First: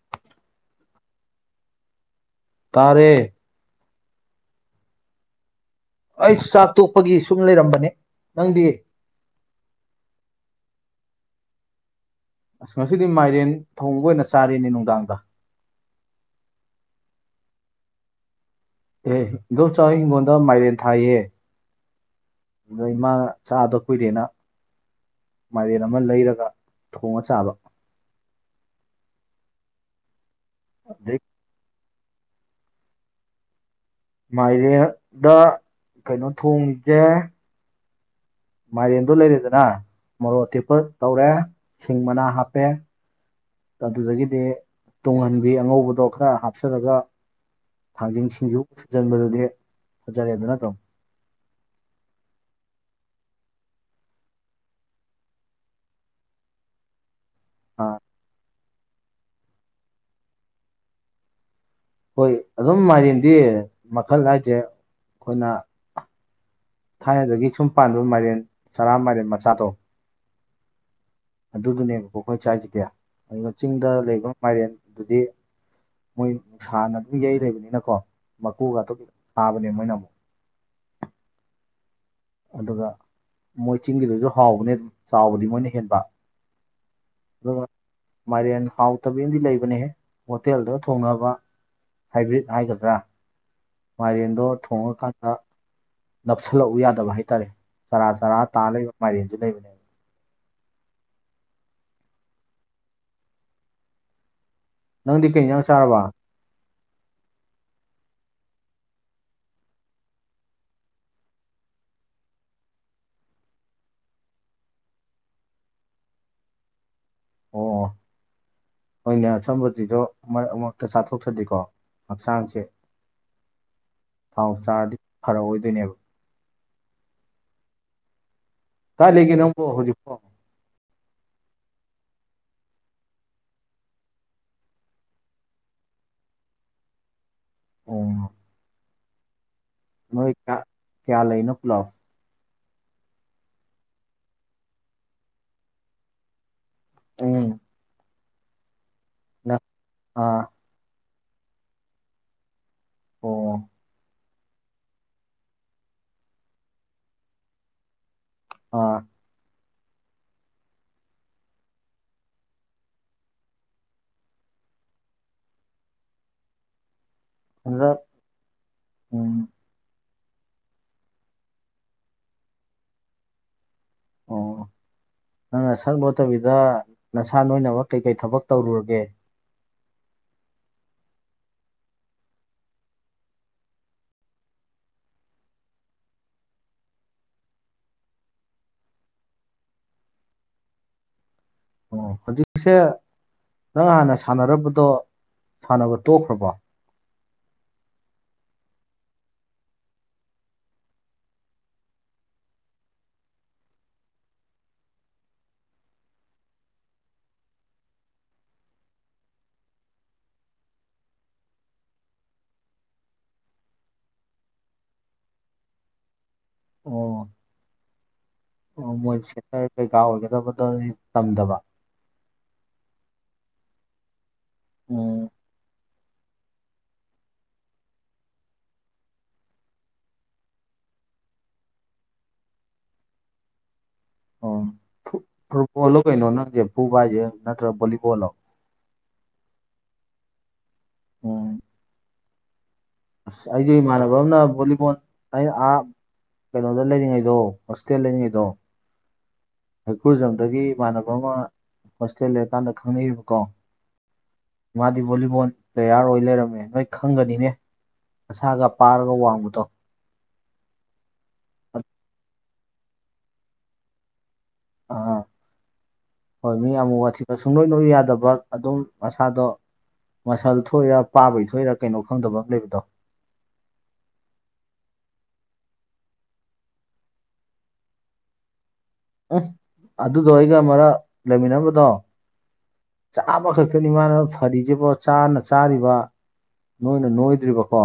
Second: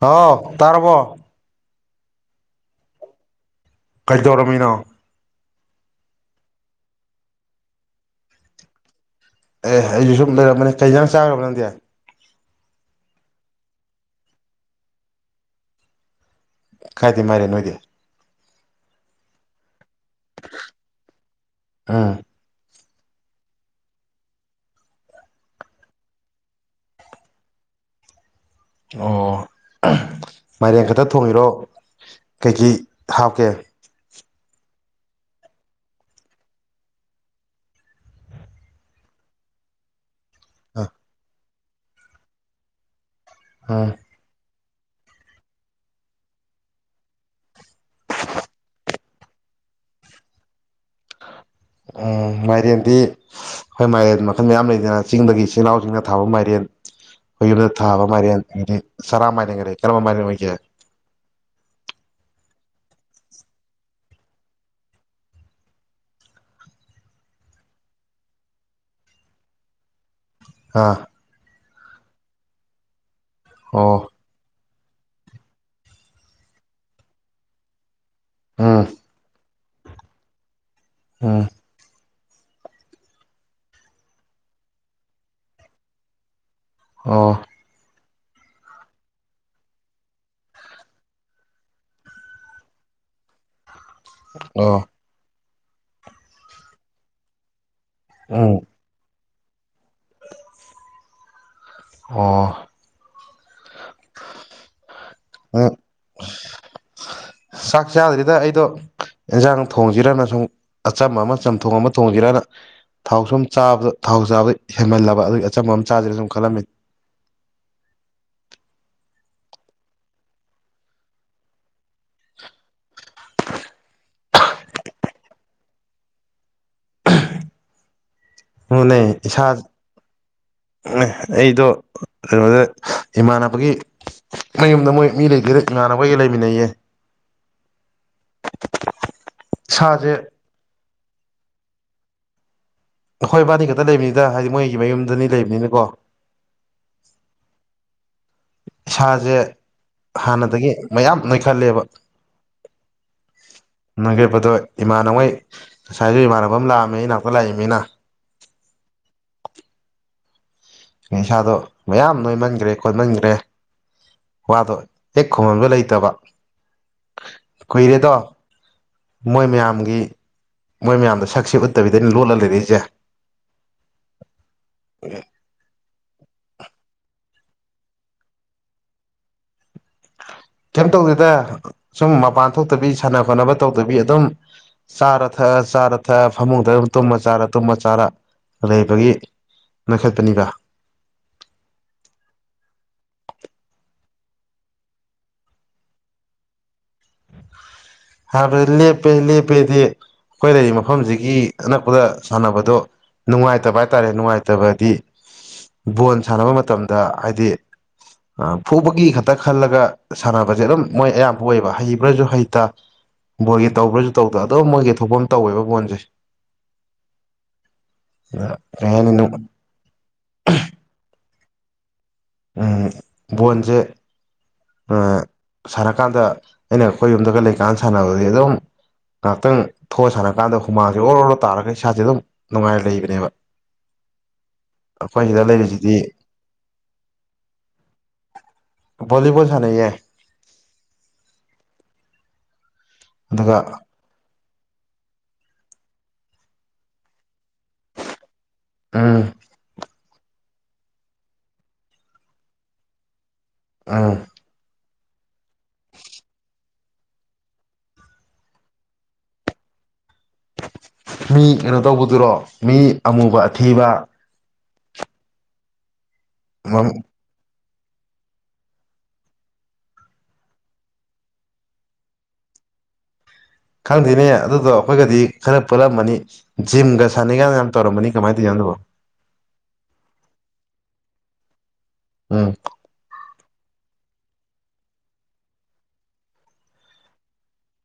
ꯍꯥꯎ ꯇꯥꯔꯕꯣ ꯇꯥꯔꯦ ꯀꯩꯗꯧꯔꯝꯃꯤꯅꯣ ꯑꯩ ꯆꯥꯛ ꯇꯣꯛꯄꯒꯤ ꯁꯨꯝ ꯂꯩꯔꯝꯕꯅꯦ ꯅꯪꯗꯤ ꯑꯦ ꯑꯩꯁꯨ ꯁꯨꯝ ꯂꯩꯔꯝꯕꯅꯦ ꯀꯩ ꯏꯟꯖꯥꯡ ꯆꯥꯈ꯭ꯔꯕ ꯅꯗꯤ ꯑꯁ ꯉꯁꯤꯗꯤ ꯃꯥꯏꯔꯦꯟ ꯊꯣꯡꯕ ꯑꯣꯏꯅ ꯆꯥꯔ‌ꯦꯅꯦ ꯅꯨꯡꯗꯥꯡꯗ ꯀꯥꯏꯗꯩ ꯃꯥꯏꯔꯦꯟ ꯅꯣꯏꯗꯤ ꯑꯦ ꯏꯨꯗꫭꯝ ꯆꯥꯍꫭꯏ ꯍꯤꯡꯡꯒꯣꯟꯗ ꯃꯥꯏꯔꯦꯟ ꯊꯥꯏꯌꯦ ꯎꯝ ꯑꯗꯣ ꯏꯃꯥꯅ ꯆꯥꯗ ꯀꯨꯏꯔꯦꯅ ꯃꯥꯏꯔꯟ ꯑꯃ ꯂꯩꯔꯒ ꯊꯣꯡꯉ ꯆꯥꯕ ꯑꯣ ꯃꯥꯏꯔꯦꯟ ꯈꯛꯇ ꯑꯗꯩ ꯊꯣꯡꯉꯤꯔꯣ ꯀꯩꯀꯩ ꯍꯥꯞꯀꯦ ꯃꯥꯏꯔꯦꯗ ꯀꯩꯅꯣ ꯊꯣꯡꯉꯤꯖ‌ꯦ ꯃꯥꯏꯔꯦꯟꯗꯣ ꯂꯩꯔꯦꯗꯅ ꯃꯔꯣꯛ ꯑꯇꯦꯛꯄ ꯇꯧꯔꯦ ꯁꯤꯡ ꯃꯅꯥ ꯍꯥꯞꯄꯦ ꯎꯝ ꯑꯗꯨꯗꯒꯤꯗꯤ ꯇꯨꯡꯍꯟꯕꯤ ꯑꯉꯧꯕꯗꯣ ꯈꯔ ꯍꯥꯞꯆꯜꯂꯒ ꯊꯥꯡꯖꯤꯡ ꯁꯤꯡꯖꯨ ꯁꯨꯖꯤꯟꯕꯗꯨꯗꯤ ꯐꯖꯔꯦꯗꯅꯥ ꯑꯗꯨꯝ [inaudible] ꯎꯝ ꯃꯥꯏꯔꯦꯟꯗꯤ ꯑꯩꯈꯣꯏ ꯃꯥꯏꯔꯦꯟ ꯃꯈꯜ ꯃꯌꯥꯝ ꯂꯩꯗꯅ ꯆꯤꯡꯗꯒꯤ ꯆꯤꯅꯥꯎꯁꯤꯡꯅ ꯊꯥꯕ ꯃꯥꯏꯔꯦꯟ [unintelligible] ꯑꯩ ꯈꫭꯏꯒꯤꯗ ꯊꯥꯕ ꯃꯥꯏꯌꯔ‌ꯦꯟ ꯗꯤ ꯆꯔꯥ ꯃꯥꯔꯒꯔꯦ ꯀꯔꯝꯕ ꯃꯥꯔ ꯑꯣꯏꯦ ꯍꯣꯏ ꯑꯗꯨꯝ ꯃꯥꯂꯦꯝꯗꯤ ꯃꯈꯜ ꯍꯥꯏꯁꯦ ꯑꯩꯈꯣꯏꯅ ꯊꯥꯏꯅꯗꯒꯤ ꯁꯨꯝ ꯄꯥꯟꯕ ꯃꯥꯏꯔꯦꯟ ꯁꯔꯥ ꯃꯥꯏꯔꯦꯟ ꯃꯆꯥꯗꯣ ꯑꯥ ꯑꯗꯨꯗꯨꯅꯦꯕꯀꯣ ꯑꯩꯈꯣꯏ ꯆꯥꯏꯁꯤꯗꯤ ꯑꯗꯨꯒ ꯆꯤꯡꯗ ꯑꯣ ꯂꯩꯕ ꯃꯥꯏꯔꯦꯟ ꯑꯗꯨꯗꯤ ꯃꯣꯏ ꯅꯨꯡꯁꯥꯅ ꯑꯗꯨꯝ ꯌꯩ ꯂꯩꯕꯅꯤꯅꯀꯣ ꯃꯀꯨꯒ ꯎꯝ ꯑꯗꯨ ꯃ ꯑꯃ ꯑ ꯑꯗꯨꯒ ꯃꯣꯏ ꯆꯤꯡꯒꯤꯗꯨꯁꯨ ꯍꯥꯎꯕꯅꯦ ꯑꯗꯨ ꯆꯥꯎꯕꯗꯤ ꯃꯣꯏꯅ ꯍꯦꯟꯕ ꯑꯥ ꯑꯗꯨꯒ ꯃꯥꯏꯔꯦꯟ ꯍꯥꯎꯇꯕꯤ ꯑꯃꯗꯤꯗꯤ ꯂꯩꯕꯅꯦꯍꯦ ꯍꯣꯇꯦꯜꯗ ꯊꯣꯡꯅꯕ ꯍꯥꯏꯕ꯭ꯔꯤꯠ ꯍꯥꯏꯒꯗ꯭ꯔꯥ ꯃꯥꯏꯔꯦꯟꯗꯣ ꯑꯣ ꯊꯣꯡꯉꯀꯥꯟꯗ ꯅꯞꯁꯤꯜꯂꯛꯎ ꯌꯥꯗꯕ ꯍꯥꯏꯇꯥꯔꯦ ꯆꯔꯥ ꯆꯔꯥ ꯎꯝ ꯇꯥ ꯂꯩꯕ ꯃꯥꯏꯁꯨ ꯂꯩꯕꯅꯦꯕ ꯑꯣ ꯅꯪꯗꯤ ꯀꯩ ꯅꯪ ꯆꯥꯔꯕ ꯆꯥꯛ ꯆꯥꯗ꯭ꯔꯤꯗ ꯑꯩꯗꯣ ꯏꯟꯁꯥꯡ ꯊꯣꯡꯁꯤꯔꯅ ꯁꯨꯝ ꯑꯆꯝꯕ ꯑꯃ ꯆꯝꯊꯣꯡ ꯑꯃ ꯊꯣꯡꯒꯔꯅ ꯊꯥꯎ ꯁꯨꯝ ꯆꯥꯕꯗ ꯊꯥꯎ ꯆꯥꯕꯗ ꯍꯦꯟꯃꯜꯂꯕ ꯑꯗꯨꯒꯤ ꯑꯆꯝꯕ ꯑꯃ ꯆꯥꯗ꯭ꯔꯦꯅ ꯁꯨꯝ ꯈꯜꯂꯝꯃꯤ ꯑꯣꯏꯅ ꯑꯝꯕꯗꯤꯗꯣ ꯃꯔꯛ ꯃꯔꯛꯇ ꯆꯥꯊꯣꯛꯊꯗꯦꯀꯣ ꯍꯛꯆꯥꯡꯁꯦ ꯊꯥꯎ ꯆꯥꯔꯗꯤ ꯐꯔꯛꯑꯣꯏꯗꯣꯏꯅꯦꯕ ꯍꯨꯅꯦ ꯀꯥꯏ ꯂꯩꯒꯦ ꯏꯁꯥ ꯅꯪꯕꯨ ꯍꯧꯖꯤꯛꯄꯣ ꯑꯩꯗꯣ ꯀꯩꯅꯣꯗ ꯏꯃꯥꯟꯅꯕꯒꯤ ꯃꯌꯨꯝꯗ ꯃꯣꯏ ꯃꯤ ꯂꯩꯒꯗ ꯏꯃꯥꯟꯅꯕꯒ ꯂꯩꯃꯤꯟꯅꯩꯌꯦ ꯏꯁꯥꯁꯦ ꯅꯣꯏꯌꯥ ꯀꯌꯥ ꯂꯩꯅꯣ ꯄꯨꯂꯥꯎ ꯑꯩꯣꯏꯕꯥꯅꯤ ꯈꯛꯇ ꯂꯩꯕꯅꯤꯗ ꯍꯥꯏꯗꯤ ꯃꯣꯏꯒꯤ ꯃꯌꯨꯝꯗꯅꯤ ꯂꯩꯕꯅꯤꯅꯀꯣ ꯎꯝ ꯏꯁꯥꯁꯦ ꯅꯪ ꯑꯥ ꯍꯥꯟꯅꯗꯒꯤ ꯃꯌꯥꯝ ꯅꯣꯏꯈꯜꯂꯦꯕ ꯑꯣ ꯃꯥ ꯀꯦ ꯗꯣ ꯏꯃꯥꯟꯉꯩ ꯉꯁꯥꯏꯁꯨ ꯏꯃꯥꯟꯅꯕ ꯑꯃ ꯂꯥꯛꯑꯝꯃꯦ ꯑꯩ ꯏꯅꯥꯛꯇ ꯂꯥꯛꯏꯅꯤꯅ ꯑꯥ ꯏꯁꯅꯤꯥꯗꯣ ꯃꯌꯥꯝ ꯅꯣꯏꯃꯟꯈ꯭ꯔꯦ ꯈꯣꯠꯃꯟꯈ꯭ꯔꯦ ꯋꯥꯗꯣ ꯍꯦꯛ ꯈꯃꯟꯕ ꯂꯩꯇꯕ ꯍꯟꯗꯛ ꯀꯨꯏꯔꯦꯗꯣ ꯃꯣꯏ ꯎꯝ ꯃꯌꯥꯝꯒꯤ ꯃꯣꯏ ꯃꯌꯥꯝꯗꯣ ꯁꯛꯁꯦ ꯎꯠꯇꯕꯤꯗꯅꯤ ꯂꯣꯜꯂ ꯂꯩꯔꯛꯏꯁꯦ ꯑꯣ ꯎꯝ ꯅꯪꯅ ꯁꯛ ꯂꯣꯠꯇꯕꯤꯗ ꯅꯁꯥ ꯅꯣꯏꯃꯛ ꯀꯩꯀꯩ ꯊꯕꯛ ꯇꯧꯔꯨꯔꯒꯦ [unintelligible] ꯀꯩꯝ ꯇꯧꯗꯦꯗ ꯁꯨꯝ ꯃꯄꯥꯟ ꯊꯣꯛꯇꯕꯤ ꯁꯥꯟꯅ ꯈꯣꯠꯅꯕ ꯇꯧꯗꯕꯤ ꯑꯗꯨꯝ ꯆꯥꯔ ꯊꯛꯑ ꯆꯥꯔ ꯊꯛꯑ ꯐꯃꯨꯡꯗ ꯑꯗꯨꯝ ꯇꯨꯝꯃ ꯆꯥꯔ ꯇꯨꯝꯃ ꯆꯥꯔ ꯂꯩꯕꯒꯤ ꯃ ꯈꯦꯠꯄꯅꯤꯕ ꯑꯣ ꯍꯧꯖꯤꯛꯁꯦ ꯅꯪ ꯍꯥꯟꯅ ꯁꯥꯟꯅꯔꯕꯗꯣ ꯁꯥꯟꯅꯕ ꯇꯣꯛꯈ꯭ꯔꯕꯣ ꯑꯕꯂ ꯄꯦ ꯄꯦꯗꯤ ꯑꯩꯈꯣꯏ ꯂꯩꯔꯤꯕ ꯃꯐꯝꯁꯤꯒꯤ ꯑꯅꯛꯄꯗ ꯁꯥꯟꯅꯕꯗꯣ ꯅꯨꯡꯉꯥꯏꯇꯕ ꯍꯥꯏꯇꯥꯔꯦ ꯅꯨꯡꯉꯥꯏꯇꯕꯗꯤ ꯕꯣꯜ ꯁꯥꯟꯅꯕ ꯃꯇꯝꯗ ꯍꯥꯏꯗꯤ ꯐꯨꯕꯒꯤ ꯈꯛꯇ ꯈꯜꯂꯒ ꯁꯥꯟꯅꯕꯁꯦ ꯑꯗꯨꯝ ꯃꯣꯏ ꯑꯌꯥꯝꯕ ꯑꯣꯏꯕ ꯍꯩꯕ꯭ꯔꯁꯨ ꯍꯩꯇ ꯕꯣꯏꯒꯤ ꯇꯧꯕ꯭ꯔꯁꯨ ꯇꯧꯗ ꯑꯣ ꯃꯣꯏꯒꯤ ꯊꯣꯛꯐꯝ ꯇꯧꯋꯦꯕ ꯕꯣꯣꯟꯁꯦ ꯑꯣ ꯑ ꯃꯣꯏ ꯁꯦꯇꯔ ꯀꯩꯀꯥ ꯑꯣꯏꯒꯗꯕꯗꯅꯤ ꯆꯝꯗꯕ ꯕꯣꯟꯁꯦ ꯎꯝ ꯁꯥꯔ ꯀꯥꯟꯗ ꯑꯩꯅ ꯑꯩꯈꯣꯏ ꯌꯨꯝꯗꯒ ꯂꯩꯀꯥꯟꯗ ꯁꯥꯟꯅꯕꯁꯦ ꯑꯗꯨꯝ ꯉꯥꯏꯍꯥꯛꯇꯪ ꯊꯣꯛꯑ ꯁꯥꯟꯅ ꯀꯥꯟꯗ ꯍꯨꯃꯥꯡꯁꯦ ꯑꯣꯔꯣ ꯑꯣꯔꯣ ꯇꯥꯔꯒ ꯏꯁꯥꯁꯦ ꯑꯗꯨꯝ ꯅꯨꯡꯉꯥꯏꯔ ꯂꯩꯕꯅꯦꯕ ꯑꯣ ꯑꯩꯈꯣꯏ ꯁꯤꯗ ꯂꯩꯔꯤꯁꯤꯗꯤ ꯐꯨꯠꯕꯣꯜꯂꯣ ꯀꯩꯅꯣ ꯅꯪꯁꯦ ꯐꯨꯕ ꯍꯥꯏꯁꯦ ꯅꯠꯇ꯭ꯔꯒ ꯚꯣꯂꯤꯕꯣꯜꯂꯣ ꯕꯣꯜꯂꯤ ꯕꯣꯜ ꯁꯥꯅꯩ ꯌꯦ ꯑꯣ ꯑꯁ ꯑꯗꯨꯒ ꯑꯩꯗꯤ ꯏꯃꯥꯟꯅꯕ ꯑꯃꯅ ꯚꯣꯂꯤꯕꯣꯜ ꯑ ꯑꯥ ꯀꯩꯅꯣꯗ ꯂꯩꯔꯤꯉꯩꯗꯣ ꯍꯣꯁꯇꯦꯜ ꯂꯩꯔꯤ ꯉꯩꯗꯣ ꯎꯝ ꯎꯈꯨꯜꯖꯝꯗꯒꯤ ꯏꯃꯥꯟꯅꯕ ꯑꯃ ꯍꯣꯁꯇꯦꯜ ꯂꯩꯔꯀꯥꯟꯗ ꯈꯪꯅꯔꯤꯕꯀꯣ ꯑꯥ ꯃꯥꯗꯤ ꯚꯣꯂꯤꯕꯣꯜ ꯄ꯭ꯂꯦꯌꯥꯔ ꯑꯣꯏ ꯂꯩꯔꯝꯃꯦ ꯅꯣꯏ ꯈꯪꯒꯅꯤꯅꯦ ꯃꯁꯥꯒ ꯄꯥꯔꯒ ꯋꯥꯡꯕꯗꯣ ꯃꯤ ꯀꯩꯅꯣ ꯇꯧꯕꯗꯨꯔꯣ ꯃꯤ ꯑꯃꯨꯕ ꯑꯊꯤꯕ ꯑ ꯍꯣꯏ ꯃꯤ ꯌꯥꯝꯃꯨꯋꯥꯗꯤꯁꯨ ꯁꯨꯡ ꯅꯣꯏ ꯅꯣꯏ ꯌꯥꯗꯕ ꯑꯗꯨꯝ ꯃꯁꯥꯗꯣ ꯃꯁꯜ ꯊꯣꯛꯏꯔꯥ ꯄꯥꯕꯒꯤ ꯊꯣꯛꯏꯔꯥ ꯀꯩꯅꯣ ꯈꯪꯗꯕ ꯑꯃ ꯂꯩꯕꯗꯣ ꯈꯪꯗꯦꯅꯦ ꯑꯗꯨꯗꯣ ꯑꯩꯈꯣꯏꯒꯗꯤ ꯈꯔ ꯄꯨꯜꯂꯝꯃꯅꯤ ꯖꯤꯝꯒ ꯁꯥꯟꯅꯩ ꯒꯥꯟ ꯌꯥꯝ ꯇꯧꯔꯝꯃꯅꯤ ꯀꯃꯥꯏꯅ ꯇꯧꯏꯅꯣ ꯑꯗꯨꯕꯣ ꯎꯝ ꯑꯗꯨꯗꯣ ꯑꯩꯒ ꯃꯔꯛ ꯂꯩꯃꯤꯟꯅꯔꯝꯕꯗꯣ ꯎꯝ ꯆꯥꯕ ꯈꯛꯇꯅꯤ ꯃꯥꯅ ꯐꯔꯤꯁꯤꯕꯣ ꯆꯥꯅ ꯆꯥꯔꯤꯕ ꯅꯣꯏꯅ ꯅꯣꯏꯗ꯭ꯔꯤꯕꯀꯣ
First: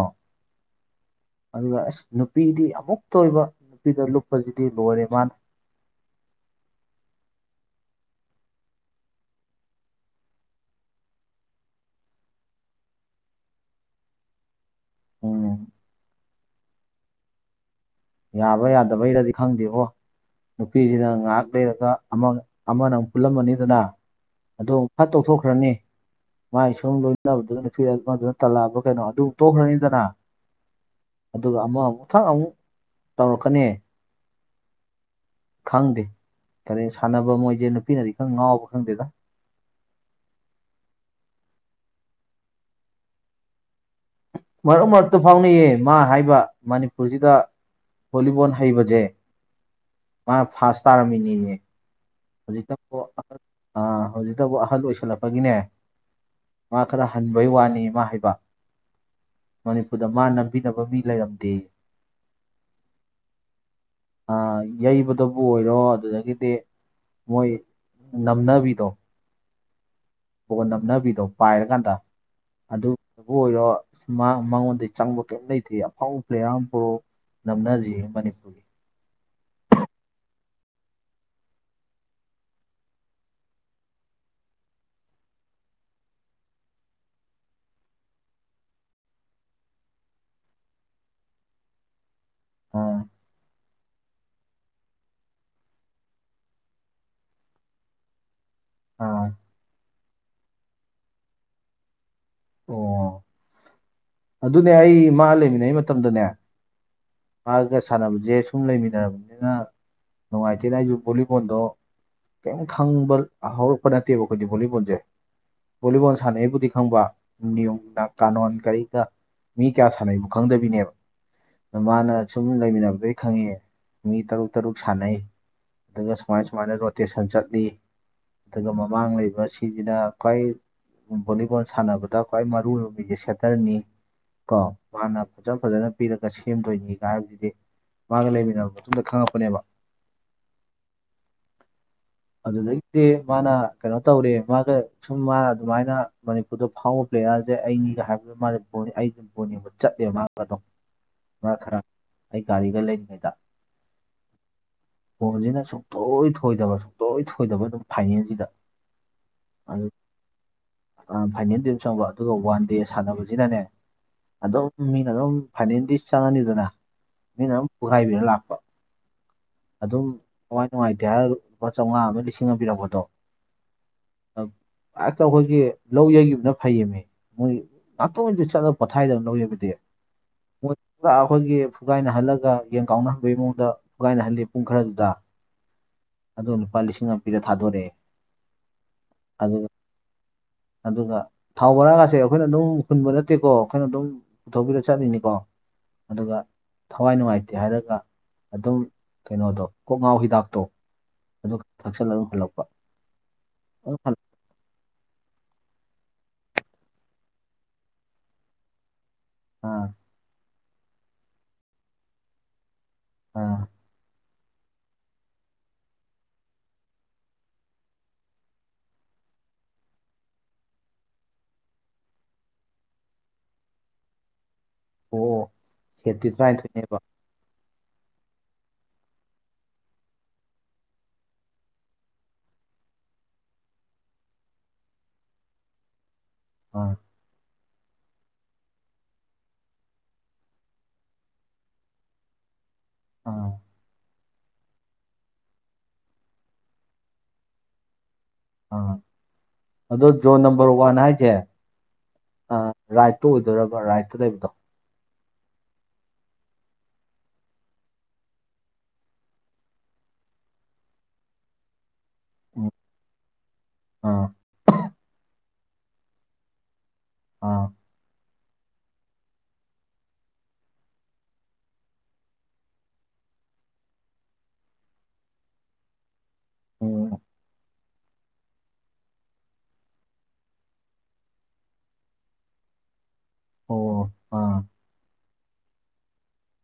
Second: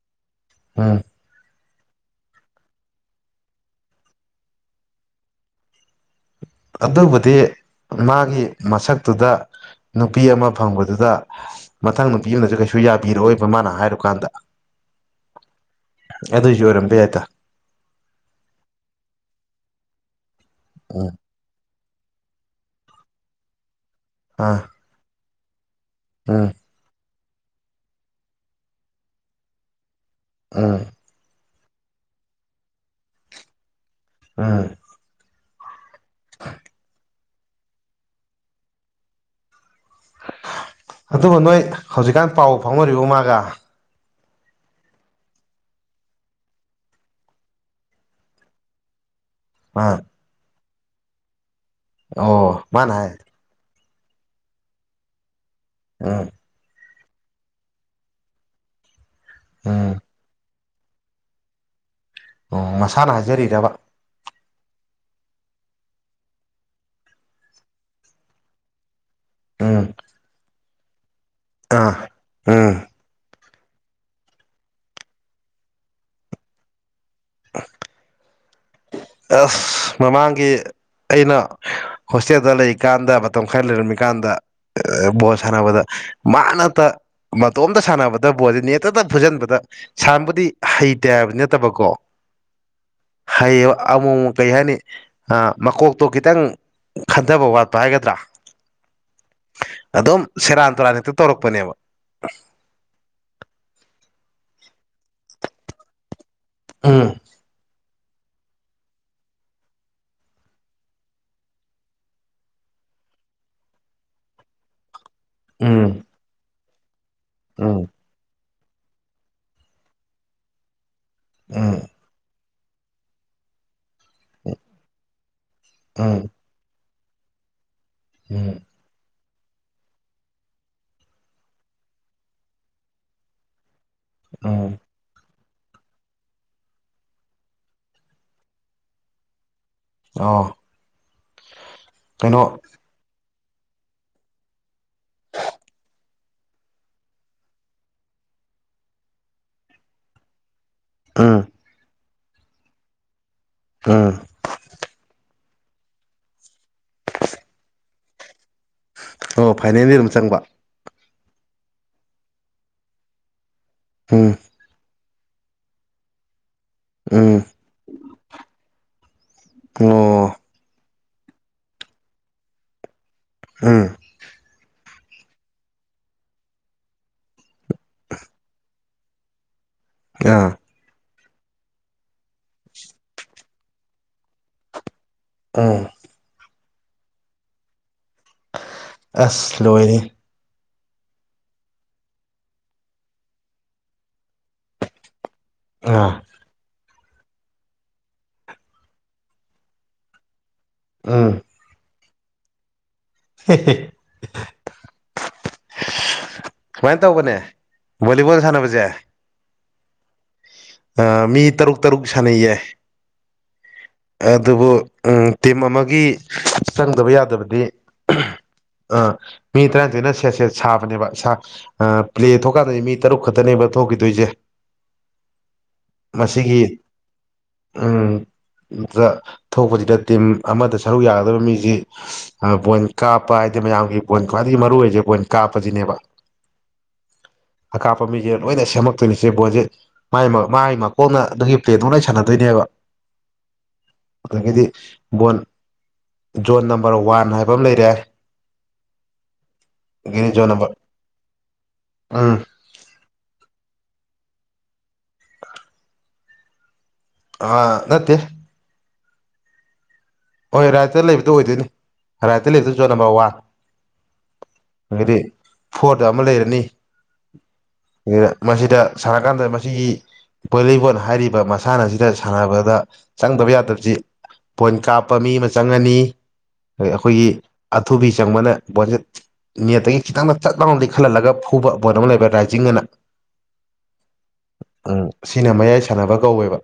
ꯑꯥ ꯑꯗꯨꯒ ꯑꯁ ꯅꯨꯄꯤꯗꯤ ꯑꯃꯨꯛ ꯇꯣꯏꯕ ꯅꯨꯄꯤꯗ ꯂꯨꯞꯄꯁꯤꯗꯤ ꯂꯣꯏꯔꯦ ꯃꯥꯅ ꯑꯗꯨꯕꯨꯗꯤ ꯃꯥꯒꯤ ꯃꯁꯛꯇꯨꯗ ꯅꯨꯄꯤ ꯑꯃ ꯐꯪꯕꯗꯨꯗ ꯃꯊꯪ ꯅꯨꯄꯤ ꯑꯃꯅꯁꯨ ꯀꯩꯁꯨ ꯌꯥꯕꯤꯔꯛꯑꯣꯏꯕ ꯃꯥꯅ ꯍꯥꯏꯔꯨꯀꯥꯟꯗ ꯎꯝ ꯑꯗꯨꯏ ꯁꯨ ꯑꯣꯢꯔꯝ ꯕꯥ ꯌꯥꯏꯗ ꯌꯥꯕ ꯌꯥꯗꯕꯩꯔꯗꯤ ꯈꯪꯗꯦꯕꯣ ꯅꯨꯄꯤꯁꯤꯅ ꯎꯝ ꯉꯥꯏꯍꯥꯛ ꯂꯩꯔꯒ ꯑꯃꯅ ꯑꯃꯨꯛ ꯄꯨꯜꯂꯝꯃꯅꯤꯗꯅ ꯑꯥ ꯑꯗꯨꯒ ꯐꯠ ꯇꯣꯛꯊꯣꯛꯈ꯭ꯔꯅꯤ ꯎꯝ ꯃꯥꯏ ꯁꯨꯝ ꯂꯣꯏꯅꯕꯗꯨꯅ ꯅꯨꯄꯤ ꯑꯃꯥꯗꯨꯅ ꯇꯜꯂꯛꯑꯕ ꯀꯩꯅꯣ ꯑꯗꯨ ꯇꯣꯛꯈ꯭ꯔꯅꯤꯗꯅ ꯑꯥ ꯑꯗꯨꯒ ꯑꯃꯥ ꯑꯃꯨꯛ ꯊꯛ ꯑꯃꯨꯛ ꯇꯧꯔꯛꯀꯅꯤ ꯑꯥ ꯈꯪꯗꯦ ꯀꯔꯤ ꯁꯥꯟꯅꯕ ꯃꯣꯏꯁꯦ ꯅꯨꯄꯤꯅꯗꯤ ꯈꯔ ꯉꯥꯎꯕ ꯈꯪꯗꯦꯗ ꯑꯗꯨꯕꯨ ꯅꯣꯏ ꯍꯧꯖꯤꯛꯀꯥꯟ ꯄꯥꯎ ꯐꯥꯎꯅꯔꯤꯕ ꯃꯥꯒ ꯃꯔꯛ ꯃꯔꯛꯇ ꯐꯥꯎꯅꯩꯌꯦ ꯃꯥ ꯍꯥꯏꯕ ꯃꯅꯤꯄꯨꯔꯁꯤꯗ ꯚꯣꯂꯤꯕꯣꯜ ꯍꯩꯕꯁꯦ ꯑꯥ ꯃꯥꯅ ꯐꯥꯁ ꯇꯥꯔꯝꯃꯤꯅꯤꯌꯦ ꯑꯣ ꯃꯥꯅ ꯍꯥꯏ ꯑꯥ ꯍꯧꯖꯤꯛꯇꯕꯨ ꯑꯍꯜ ꯑꯣꯏꯁꯜꯂꯛꯄꯒꯤꯅꯦ ꯑꯥ ꯃꯥ ꯈꯔ ꯍꯟꯕꯩ ꯋꯥꯅꯤ ꯃꯥ ꯍꯥꯏꯕ ꯎꯝ ꯃꯅꯤꯄꯨꯔꯗ ꯃꯥꯅ ꯕꯤꯅꯕ ꯃꯤ ꯂꯩꯔꯝꯗꯦ ꯑꯣ ꯃꯁꯥꯅ ꯍꯥꯏꯖꯔꯤꯔꯕ ꯑ ꯌꯩꯕꯗꯕꯨ ꯑꯣꯏꯔꯣ ꯑꯗꯨꯗꯒꯤꯗꯤ ꯃꯣꯏ ꯅꯝꯅꯕꯤꯗꯣ ꯑꯝ ꯕꯣꯜ ꯅꯝꯅꯕꯤꯗꯣ ꯄꯥꯏꯔꯀꯥꯟꯗ ꯎꯝ ꯑꯗꯨ ꯑꯣꯏꯔꯣ ꯃꯉꯣꯟꯗ ꯆꯪꯕ ꯀꯔꯤꯝ ꯂꯩꯇ꯭ꯦ ꯑꯐꯥꯎꯕ ꯄ꯭ꯂꯦꯌꯥꯔ ꯑꯃ ꯄꯨꯔꯛ ꯑꯣ ꯅꯝꯅꯖꯤ ꯃꯅꯤꯄꯨꯔꯤ ꯑꯁ ꯃꯃꯥꯡꯒꯤ ꯑꯩꯅ ꯍꯣꯁꯇꯦꯜꯗ ꯂꯩꯔꯤꯀꯥꯟꯗ ꯃꯇꯝ ꯈꯔ ꯂꯩꯔꯝ ꯃꯤꯀꯥꯟꯗ ꯑꯏ ꯕꯣꯜ ꯁꯥꯟꯅꯕꯗ ꯃꯥꯅꯠꯇ ꯃꯇꯣꯝꯇ ꯁꯥꯟꯅꯕꯗ ꯕꯣꯜꯌ‌ꯦ ꯅ‌ꯦꯠꯇꯗ ꯐꯨꯖꯟꯕꯗ ꯁꯥꯟꯕꯨꯗꯤ ꯍꯩꯇꯦ ꯍꯥꯏꯕꯗꯤ ꯅꯠꯇꯕꯀꯣ ꯑꯥ ꯍꯌꯦꯌꯦ ꯑꯃꯨꯛ ꯑꯃꯨꯛ ꯀꯩ ꯍꯥꯏꯅꯤ ꯑ ꯃꯀꯣꯛꯇꯣ ꯈꯤꯇꯪ ꯈꯟꯊꯕ ꯋꯥꯠꯄ ꯍꯥꯏꯒꯗ꯭ꯔꯥ ꯑꯥ ꯑꯗꯨꯝ ꯁꯦꯔꯥꯟ ꯇꯨꯔꯥꯟ ꯍꯦꯛꯇ ꯇꯧꯔꯛꯄꯅꯦꯕ ꯑꯣ ꯑꯗꯨꯅꯦ ꯑꯩ ꯃꯥ ꯂꯩꯃꯤꯟꯅꯩ ꯃꯇꯝꯗꯅꯦ ꯎꯝ ꯃꯥꯒ ꯁ ꯁꯥꯟꯅꯕꯁꯦ ꯁꯨꯝ ꯂꯩꯃꯤꯟꯅꯔꯕꯅꯤꯅ ꯅꯨꯡꯉꯥꯏꯇꯦꯅ ꯑꯩꯁꯨ ꯚꯣꯂꯤꯕꯣꯜꯗꯣ ꯀꯦꯝ ꯈꯪꯕ ꯍꯧꯔꯛꯄ ꯅꯠꯇꯦꯕ ꯑꯩꯈꯣꯏꯗꯤ ꯚꯣꯂꯤꯕꯣꯜꯁꯦ ꯎꯝ ꯚꯣꯂꯤꯕꯣꯜ ꯁꯥꯟꯅꯩꯕꯨꯗꯤ ꯈꯪꯕ ꯎꯝ ꯅꯤꯌꯣꯝꯅ ꯀꯥꯅꯣꯟ ꯀꯔꯤ ꯗ ꯃꯤ ꯀꯌꯥ ꯁꯥꯟꯅꯩꯕꯨ ꯈꯪꯗꯕꯤꯅꯦꯕ ꯑꯗ ꯃꯥꯅ ꯁꯨꯝ ꯂꯩꯃꯤꯟꯅꯕꯗꯩ ꯈꯪꯉ‌ꯦ ꯃꯤ ꯇꯔꯨꯛ ꯇꯔꯨꯛ ꯁꯥꯟꯅꯩ ꯎꯝ ꯑꯗꯨꯒ ꯎꯝ ꯁꯨꯃꯥꯏ ꯁꯨꯃꯥꯏꯅ ꯔꯣꯇꯦꯁꯟ ꯆꯠꯂꯤ ꯎꯝ ꯑꯗꯨꯒ ꯃꯃꯥꯡ ꯂꯩꯕ ꯁꯤꯁꯤꯅ ꯈ꯭ꯋꯥꯏ ꯚꯣꯂꯤꯕꯣꯜ ꯁꯥꯟꯅꯕꯗ ꯈ꯭ꯋꯥꯏ ꯃꯔꯨ ꯑꯣꯏꯕ ꯃꯤꯁꯦ ꯁꯦꯇꯔꯅꯤ ꯀꯣ ꯎꯝ ꯃꯥꯅ ꯐꯖ ꯐꯖꯅ ꯄꯤꯔꯒ ꯁꯦꯝꯗꯣꯏꯅꯤꯒ ꯍꯥꯏꯗꯨꯗꯤ ꯃꯥꯒ ꯂꯩꯃꯤꯟꯅꯔꯕ ꯃꯇꯨꯡꯗ ꯈꯪꯉꯛꯄꯅꯦꯕ ꯑꯣ ꯀꯩꯅꯣ ꯑꯗꯨꯗꯩꯗꯤ ꯃꯥꯅ ꯀꯩꯅꯣ ꯇꯧꯔ‌ꯦ ꯃꯥꯒ ꯁꯨꯝ ꯃꯥꯅ ꯑꯗꯨꯃꯥꯏꯅ ꯃꯅꯤꯄꯨꯔꯗ ꯐꯥꯎꯕ ꯄ꯭ꯂꯦꯌꯥꯔꯁꯦ ꯑꯩꯅꯤꯒ ꯍꯥꯏꯕ ꯑꯩꯁꯦ ꯕꯜ ꯌꯦꯡꯕ ꯆꯠꯂꯦꯕ ꯃꯥꯗꯣ ꯎꯝ ꯃꯈ꯭ꯔꯥ ꯑꯩ ꯒꯥꯔꯤꯒ ꯂꯩꯇꯔꯤꯉꯩꯗ ꯑꯝ ꯕꫭꯟꯁꯤꯅ ꯁꯨꯡ ꯊꯣꯏ ꯊꯣꯏꯗꯕ ꯁꯨꯡꯊꫭꯏ ꯊꫭꯏꯗꯕ ꯑꯗꯨꯝ ꯐꯥꯏꯅꯜꯁꯤꯗ ꯑꯣ ꯐꯥꯏꯅꯦꯜꯗ ꯑꯗꯨꯝ ꯆꯪꯕ ꯐꯥꯏꯅꯦꯜꯗ ꯑꯗꯝ ꯆꯪꯕ ꯑꯗꯨꯒ ꯋꯥꯟ ꯗꯦ ꯁꯥꯟꯅꯕꯁꯤꯅꯅꯦ ꯎꯝ ꯑꯗꯨꯝ ꯃꯤ ꯑꯗꯨꯝ ꯐꯥꯏꯅꯦꯟꯗꯤ ꯆꯪꯉꯅꯤꯗꯅ ꯎꯝ ꯃꯤꯅ ꯑꯗꯨꯝ ꯄꯈꯥꯏꯕꯤꯔ ꯂꯥꯛꯄ ꯑꯗꯨꯝ ꯑꯣ ꯊꯋꯥꯏ ꯅꯨꯡꯉꯥꯏꯇꯦ ꯍꯥꯏꯔ ꯑꯗꯝ ꯂꯨꯄꯥ ꯆꯥꯝꯃꯉꯥ ꯑꯃ ꯂꯤꯁꯤꯡ ꯄꯤꫪꯛꯄꯗꯣ ꯎꯝ ꯑ [unintelligible] ꯍꯦꯛꯇ ꯑꯩꯈꯣꯏꯒꯤ ꯂꯧ ꯌꯩꯈꯤꯕꯅ ꯐꯩꯌꯦꯃꯤ ꯃꯣꯏ ꯉꯥꯛꯇꯥ ꯑꫭꯏꯔ꯭ꯁꯨ ꯆꯠꯂ ꯄꯣꯊꯥꯏꯗꯅ ꯂꯧ ꯌꯩꯕꯗꯤ ꯑꯥ ꯄꯨꯔ ꯑꯩꯈꯣꯏꯒꯤ ꯐꯨꯒꯥꯏꯅꯍꯜꯂꯒ ꯌꯦꯟ ꯀꯥꯎꯅꯍꯟꯕꯒꯤ ꯃꯑꯣꯡꯗ ꯐꯨꯒꯥꯏꯅꯍꯜꯂꯤ ꯄꯨꯡ ꯈꯔꯗꯨꯗ ꯑꯥ ꯑꯗꯨ ꯂꯨꯄꯥ ꯂꯤꯁꯤꯡ ꯑꯃ ꯄꯤꯔꯒꯥ ꯊꯥꯗꯣꯔꯛꯑꯦ ꯑꯁ ꯑꯗꯨꯒ ꯂꯣꯏꯔꯦꯍ‌ꯦ ꯑꯗꯨꯒ ꯊꯥꯎ ꯕꯣꯔꯥꯒꯁꯦ ꯑꯩꯈꯣꯏꯅ ꯑꯗꯨꯝꯈꯨꯟꯕ ꯅꯠꯇꯦꯀꯣ ꯑꯩꯈꯣꯏꯅ ꯑꯗꯨꯝ ꯄꯨꯊꯣꯛꯄꯤꯔ ꯆꯠꯂꯤꯅꯤꯀꯣ ꯑꯥ ꯑꯗꯨꯒ ꯊꯋꯥꯏ ꯅꯨꯡꯉꯥꯏꯇꯦ ꯍꯥꯏꯔꯒ ꯑꯗꯨꯝ ꯀꯩꯅꯣꯗꯣ ꯀꯣꯛ ꯉꯥꯎ ꯍꯤꯗꯥꯛꯇꯣ ꯎꯝ ꯑꯗꯨ ꯊꯛꯆꯜꯂ ꯑꯗꯨꯝ ꯍꯜꯂꯛꯄ ꯑꯗꯨꯝ ꯍꯜꯂꯛ [unintelligible] ꯁꯨꯃꯥꯏꯅ ꯇꯧꯕꯅꯦ ꯚꯣꯂꯤꯕꯣꯜ ꯁꯥꯟꯅꯕꯁꯦ ꯑꯥ ꯑ ꯃꯤ ꯇꯔꯨꯛ ꯇꯔꯨꯛ ꯁꯅꯩꯌꯦ ꯑꯥ ꯑꯗꯨꯕꯨ ꯇꯤꯝ ꯑꯃꯒꯤ ꯆꯪꯗꯕ ꯌꯥꯗꯕꯗꯤ ꯑꯥ ꯃꯤ ꯇꯔꯥꯅꯤꯊꯣꯏꯅ ꯁꯦꯠ ꯁꯦꯠ ꯁꯥꯕꯅꯦꯕ ꯑ ꯄ꯭ꯂꯦ ꯊꯣꯛꯀꯥꯟꯗꯗꯤ ꯃꯤ ꯇꯔꯨꯛ ꯈꯛꯇꯅꯦꯕ ꯊꯣꯛꯈꯤꯗꯣꯏꯁꯦ ꯑꯣ ꯁꯦꯠꯇꯤ ꯃꯁꯤꯒꯤ ꯇꯔꯥꯅꯤꯊꯣꯏꯅꯦꯕ ꯎꯝ ꯗ ꯊꯣꯛꯄꯁꯤꯗ ꯇꯤꯝ ꯑꯃꯗ ꯁꯔꯨꯛ ꯌꯥꯒꯗꯧꯕ ꯃꯤꯁꯤ ꯕꯣꯏꯟ ꯀꯥꯞꯄ ꯍꯥꯏ ꯃꯌꯥꯝꯒꯤ ꯕꫭꯟ ꯈ꯭ꯋꯥꯏꯗꯒꯤ ꯃꯔꯨ ꯑꯣꯏꯁꯦ ꯕꫭꯟ ꯀꯥꯞꯄꯁꯤꯅꯦꯕ ꯑꯥ ꯀꯥꯞꯄ ꯃꯤꯁꯦ ꯂꯣꯏꯅ ꯁꯦꯝꯃꯛꯛꯇꯣꯏꯅꯦꯆꯦ ꯕꯣꯜꯁꯦ ꯃꯥꯥꯏ ꯃꯀꯣꯟꯅ ꯑꯗꯨꯒꯤ ꯄ꯭ꯂꯦꯗꯣ ꯂꯣꯏ ꯁꯥꯟꯅꯗꯣꯏꯅꯦꯕ ꯑꯥ ꯑꯗꯒꯤꯗꯤ ꯕꯣꯟ ꯖꯣꯟ ꯅꯝꯕꯔ ꯋꯥꯟ ꯍꯥꯏꯕ ꯑꯃ ꯂꯩꯔꯦ ꯑꯥ ꯑꯗꯣ ꯖꯣꯟ ꯅꯝꯕꯔ ꯋꯥꯟ ꯍꯥꯏꯁꯦ ꯎꯝ ꯑ ꯔꯥꯏꯠꯇ ꯑꯣꯏꯗꯣꯏꯔꯕ ꯔꯥꯏꯠꯇ ꯂꯩꯕꯗꯣ ꯑ ꯑꯥ ꯅꯠꯇꯦ ꯍꯣꯏ ꯔꯥꯏꯇ ꯂꯩꯕꯗꯨꯣ ꯑꯣꯏꯗꯣꯏꯅꯤ ꯔꯥꯏꯇ ꯎꯝ ꯌꯦꯛꯇ ꯆꯣꯠꯂꯝꯕ ꯑꯥ ꯋꯥꯗꯤ ꯐꯣꯔꯠ ꯑꯃ ꯂꯩꯔꯅꯤ ꯑꯥ ꯃꯁꯤꯗ ꯁꯥꯟꯅꯀꯥꯟꯗ ꯃꯁꯤꯒꯤ ꯕꯣꯂꯤꯕꯣꯜ ꯍꯥꯏꯔꯤꯕ ꯃꯁꯥꯟꯅ ꯑꯁꯤꯗ ꯁꯥꯟꯅꯕꯗ ꯆꯪꯗꯕ ꯌꯥꯗꯕꯁꯤ ꯄꯣꯏꯟ ꯀꯥꯞ ꯆꯞꯄ ꯃꯤ ꯑꯃ ꯆꯪꯉꯅꯤ ꯎꯝ ꯑꯩꯈꯣꯏꯒꯤ ꯑꯊꯨꯕꯤ ꯆꯪꯕꯅ ꯕꯣꯟꯁꯦꯠ ꯅꯦꯠꯇꯒꯤ ꯈꯤꯇꯪꯗ ꯆꯠ ꯂꯥꯡꯅꯗꯤ ꯈꯜꯍꯜꯂꯒ ꯐꯨꯕ ꯄꯕꯣꯏꯠ ꯑꯃ ꯂꯩꯕ ꯔꯥꯏꯖꯤꯡ ꯑꯅ ꯑꯣ ꯑꯥ ꯎꯝ ꯁꯤꯅ ꯃꯌꯥꯏ ꯁꯥꯟꯅꯕ ꯀꯧꯋꯦꯕ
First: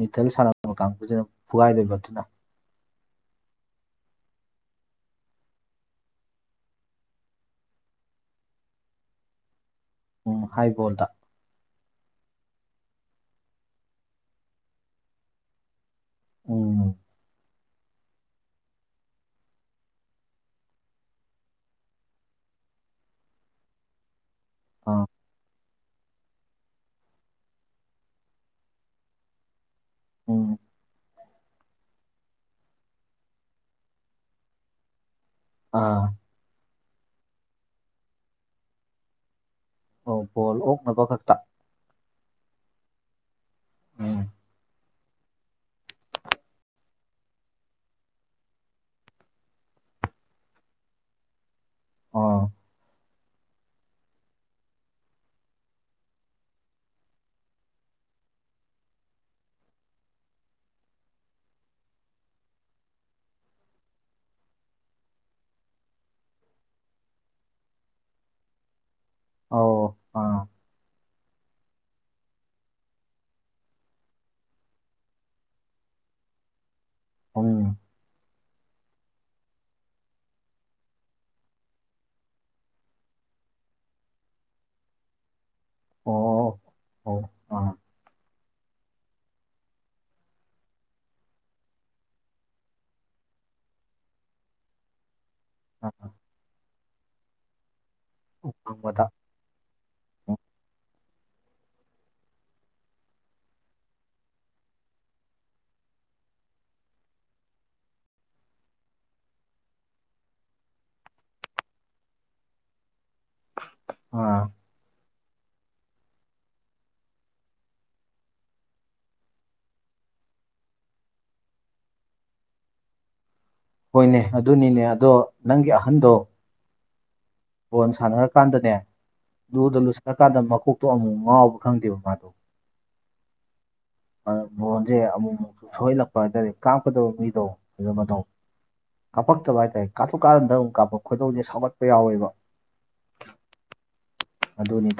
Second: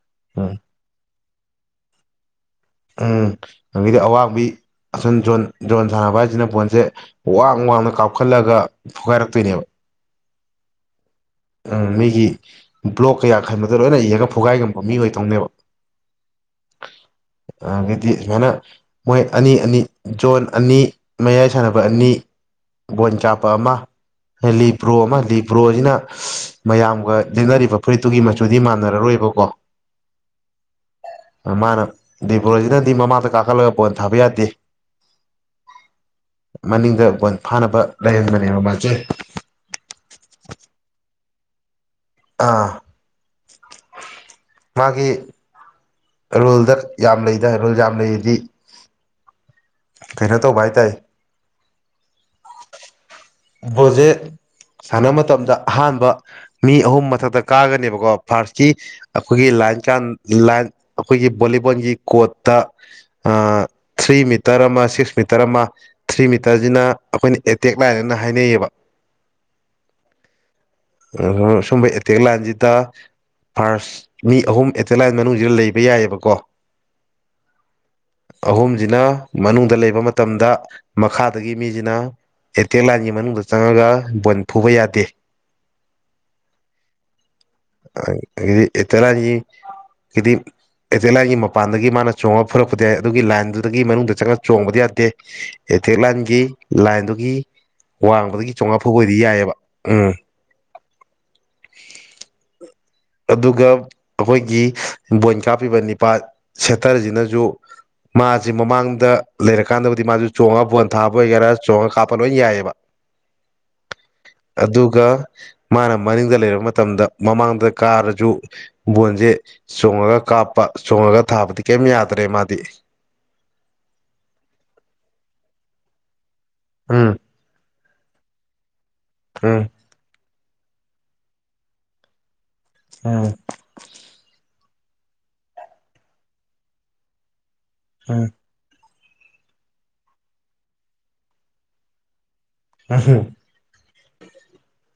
ꯃꯤꯊꯜ ꯎꯝ ꯁꯥꯟꯅꯕ ꯀꯥꯡꯁꯤꯅ ꯐꯨꯒꯥꯏꯗꯣꯏꯕ ꯑꯗꯨꯅ ꯎꯝ ꯅꯪꯒꯤꯗꯤ ꯑꯋꯥꯡꯕꯤ ꯑꯁꯨꯝ ꯖꯣꯟ ꯖꯣꯟ ꯁꯥꯟꯅꯕ ꯍꯥꯏꯁꯤꯅ ꯐꯣꯟꯁꯦ ꯋꯥꯡ ꯋꯥꯡꯅ ꯀꯥꯞꯈꯠꯂꯒ ꯐꯨꯒꯥꯏꯔꯛꯇꯣꯏꯅꯦꯕ ꯎꯨꯝ ꯍꯥꯏꯕꯣꯟꯜꯗ ꯎꯝ ꯃꯤꯒꯤ ꯕ꯭ꯂꯣꯛ ꯀꯌꯥ ꯈꯟꯕꯗ ꯂꯣꯏꯅ ꯏꯔꯒ ꯐꯨꯒꯥꯏ ꯉꯝꯕ ꯃꯤꯈ ꯇꯧꯅꯦꯕ ꯑꯣ ꯑꯗꯒꯤꯗꯤ ꯁꯨꯃꯥꯏꯅ ꯃꯣꯏ ꯑꯅꯤ ꯑꯅꯤ ꯖꯣꯟ ꯑꯅꯤ ꯃꯌꯥꯏ ꯁꯥꯟꯅꯕ ꯑꯅꯤ ꯒꯣꯟꯆꯥꯄ ꯑꯃ ꯂꯤꯄ꯭ꯔꯣ ꯑꯥ ꯑꯃ ꯂꯤꯄ꯭ꯔꯣ ꯑꯩꯅ ꯃꯌꯥꯝꯒ ꯂꯦꯡꯅꯔꯤꯕ ꯐꯨꯔꯤꯠꯇꯨꯒꯤ ꯃꯆꯨꯗꯤ ꯃꯥꯟꯅꯔꯔꯣꯏꯕꯀꯣ ꯎꯝ ꯃꯥꯅ ꯗꯤꯕ꯭ꯔꯣꯖꯤꯅꯗꯤ ꯃꯃꯥꯡꯗ ꯀꯥꯈꯠꯂꯒ ꯄꯣꯏꯟ ꯊꯥꯕ ꯌꯥꯗꯦ ꯑꯥ ꯃꯅꯤꯡꯗ ꯕ ꯐꯥꯅꯕ ꯂꯩꯍꯟꯕꯅꯦꯕ ꯃꯥꯁꯦ ꯑꯣ ꯕꯣꯜ ꯑꯣꯛꯅꯕ ꯈꯛꯇ ꯑꯥ ꯎꯝ ꯃꯥꯒꯤ ꯔꯨꯜꯗ ꯌꯥꯝ ꯂꯩꯗ ꯔꯨꯜ ꯌꯥꯝ ꯂꯩꯔꯤꯗꯤ ꯈꯩꯅꯩꯅꯣ ꯇꯧ ꯚꯥꯏ ꯇꯥꯏ ꯑꯥ ꯍꯧꯖꯦ ꯁꯥꯟꯅꯕ ꯃꯇꯝꯗ ꯑꯍꯥꯟꯕ ꯃꯤ ꯑꯍꯨꯝ ꯃꯊꯛꯇ ꯀꯥꯒꯅꯦꯕꯀꯣ ꯐꯥꯔꯁꯀꯤ ꯑꯩꯈꯣꯏꯒꯤ ꯑꯩꯈꯣꯏꯒꯤ ꯕꯣꯂꯤꯕꯣꯟꯒꯤ ꯀꯠꯇ ꯊ꯭ꯔꯤ ꯃꯤꯇꯔ ꯑꯃ ꯁꯤꯛꯁ ꯃꯤꯇꯔ ꯑꯃ ꯊ꯭ꯔꯤ ꯃꯤꯇꯔꯁꯤꯅ ꯑꯩꯈꯣꯏꯅ ꯑꯦꯇꯦꯛ ꯂꯥꯏꯔꯦꯅ ꯍꯥꯏꯅꯩꯌꯦꯕ ꯑ ꯑꯥ ꯑ ꯁꯨꯝ ꯑꯦꯇꯦꯛꯒ ꯂꯥꯟꯁꯤꯗ ꯐꯥꯔꯁ ꯃꯤ ꯑꯍꯨꯝ ꯑꯦꯇꯔꯂꯥꯏꯁ ꯃꯅꯨꯡꯁꯤꯗ ꯂꯩꯕ ꯌꯥꯏꯑꯕꯀꯣ ꯎ ꯑꯍꯨꯝꯁꯤꯅ ꯃꯅꯨꯡꯗ ꯂꯩꯕ ꯃꯇꯝꯗ ꯃꯈꯥꯗꯒꯤ ꯃꯤꯁꯤꯅ ꯑꯦꯇꯦꯛ ꯂꯥꯟꯒꯤ ꯃꯅꯨꯡꯗ ꯆꯪꯉꯒ ꯕꯜ ꯐꯨꯕ ꯌꯥꯗꯦ ꯑꯣ ꯑꯣ ꯑꯥ ꯗꯤ ꯑꯦꯇꯅ ꯀꯗꯤ ꯑꯦꯇꯔ ꯂꯥꯏꯟꯒꯤ ꯃꯄꯥꯟꯗꯒꯤ ꯃꯥꯅ ꯆꯣꯡꯉꯒ ꯐꯨꯔꯛꯄꯗꯤ ꯌꯥꯏ ꯑꯗꯨꯒꯤ ꯂꯥꯏꯟꯗꯨꯒꯤ ꯃꯅꯨꯡꯗ ꯆꯪꯉꯒ ꯆꯣꯡꯕꯗꯤ ꯌꯥꯗꯦ ꯑꯥ ꯏꯇꯦꯛ ꯂꯥꯏꯟꯒꯤ ꯂꯥꯏꯟꯗꯨꯒꯤ ꯋꯥꯡꯕꯗꯒꯤ ꯆꯥꯝꯃꯉꯥ ꯐꯨꯕ ꯐꯪꯕꯗ ꯑꯣꯏꯗꯤ ꯌꯥꯏꯑꯕ ꯎꯝ ꯑ ꯑꯗꯨꯒ ꯑꯩꯈꯣꯏꯒꯤ ꯕꯣꯏꯟ ꯀꯥꯞꯄꯤꯕ ꯅꯤꯄꯥ ꯁꯦꯇꯔꯁꯤꯅꯁꯨ ꯃꯥꯁꯤ ꯃꯃꯥꯡꯗ ꯂꯩꯔꯀꯥꯟꯗꯕꯨꯗꯤ ꯃꯥꯁꯨ ꯆꯣꯡꯉꯒ ꯄꯣꯟ ꯊꯥꯕ ꯑꯣꯏꯒꯦꯔꯥ ꯆꯣꯡꯉꯒ ꯀꯥꯞꯄ ꯂꯣꯏ ꯌꯥꯏꯑꯕ ꯑꯥ ꯑꯗꯨꯒ ꯃꯥꯅ ꯃꯅꯤꯡꯗ ꯂꯩꯔꯕ ꯃꯇꯝꯗ ꯃꯃꯥꯡꯗ ꯀꯥꯔꯁꯨ ꯕꯣꯟꯁꯦ ꯆꯣꯡꯉꯒ ꯀꯥꯞꯄ ꯆꯣꯡ ꯊꯥꯗꯤ ꯀꯩ ꯌꯥꯗ꯭ꯔꯦ ꯃꯥꯗꯤ ꯍꯣꯏꯅꯦ ꯑꯗꯨꯅꯤꯅꯦ ꯑꯗꯣ ꯅꯪꯒꯤ ꯑꯍꯟꯗꯣ ꯎꯝ ꯕꯣꯜ ꯁꯥꯟꯅꯔ ꯀꯥꯟꯗꯅꯦ ꯎꯝ ꯂꯨꯗ ꯂꯨꯁꯟꯅꯀꯥꯟꯗ ꯃꯀꯣꯛꯇꯣ ꯑꯃꯨꯛ ꯉꯥꯎꯕ ꯈꯪꯗꯦꯕ ꯃꯥꯗꯣ ꯎꯝ ꯕꯣꯟꯁꯦ ꯑꯃꯨꯛꯨ ꯃꯨꯛꯁꯨ ꯁꯣꯛꯍꯜꯂꯛꯄ ꯍꯥꯏꯇꯥꯔꯦ ꯀꯥꯞꯀꯗꯕ ꯃꯤꯗꯣ ꯐꯖꯕꯗꯣ ꯎꯝ ꯀꯥꯞꯄꯛꯇꯕ ꯍꯥꯏꯇꯥꯔꯦ ꯀꯥꯞꯊꯣꯛꯀꯥꯟꯗ ꯑꯃꯨ ꯀꯥꯞꯄ ꯈ ꯈꯨꯗꯧꯁꯦ ꯁꯥꯎꯒꯠꯄ ꯌꯥꯎꯋꯦꯕ ꯑꯁꯤ ꯑꯗꯨꯅꯤꯇ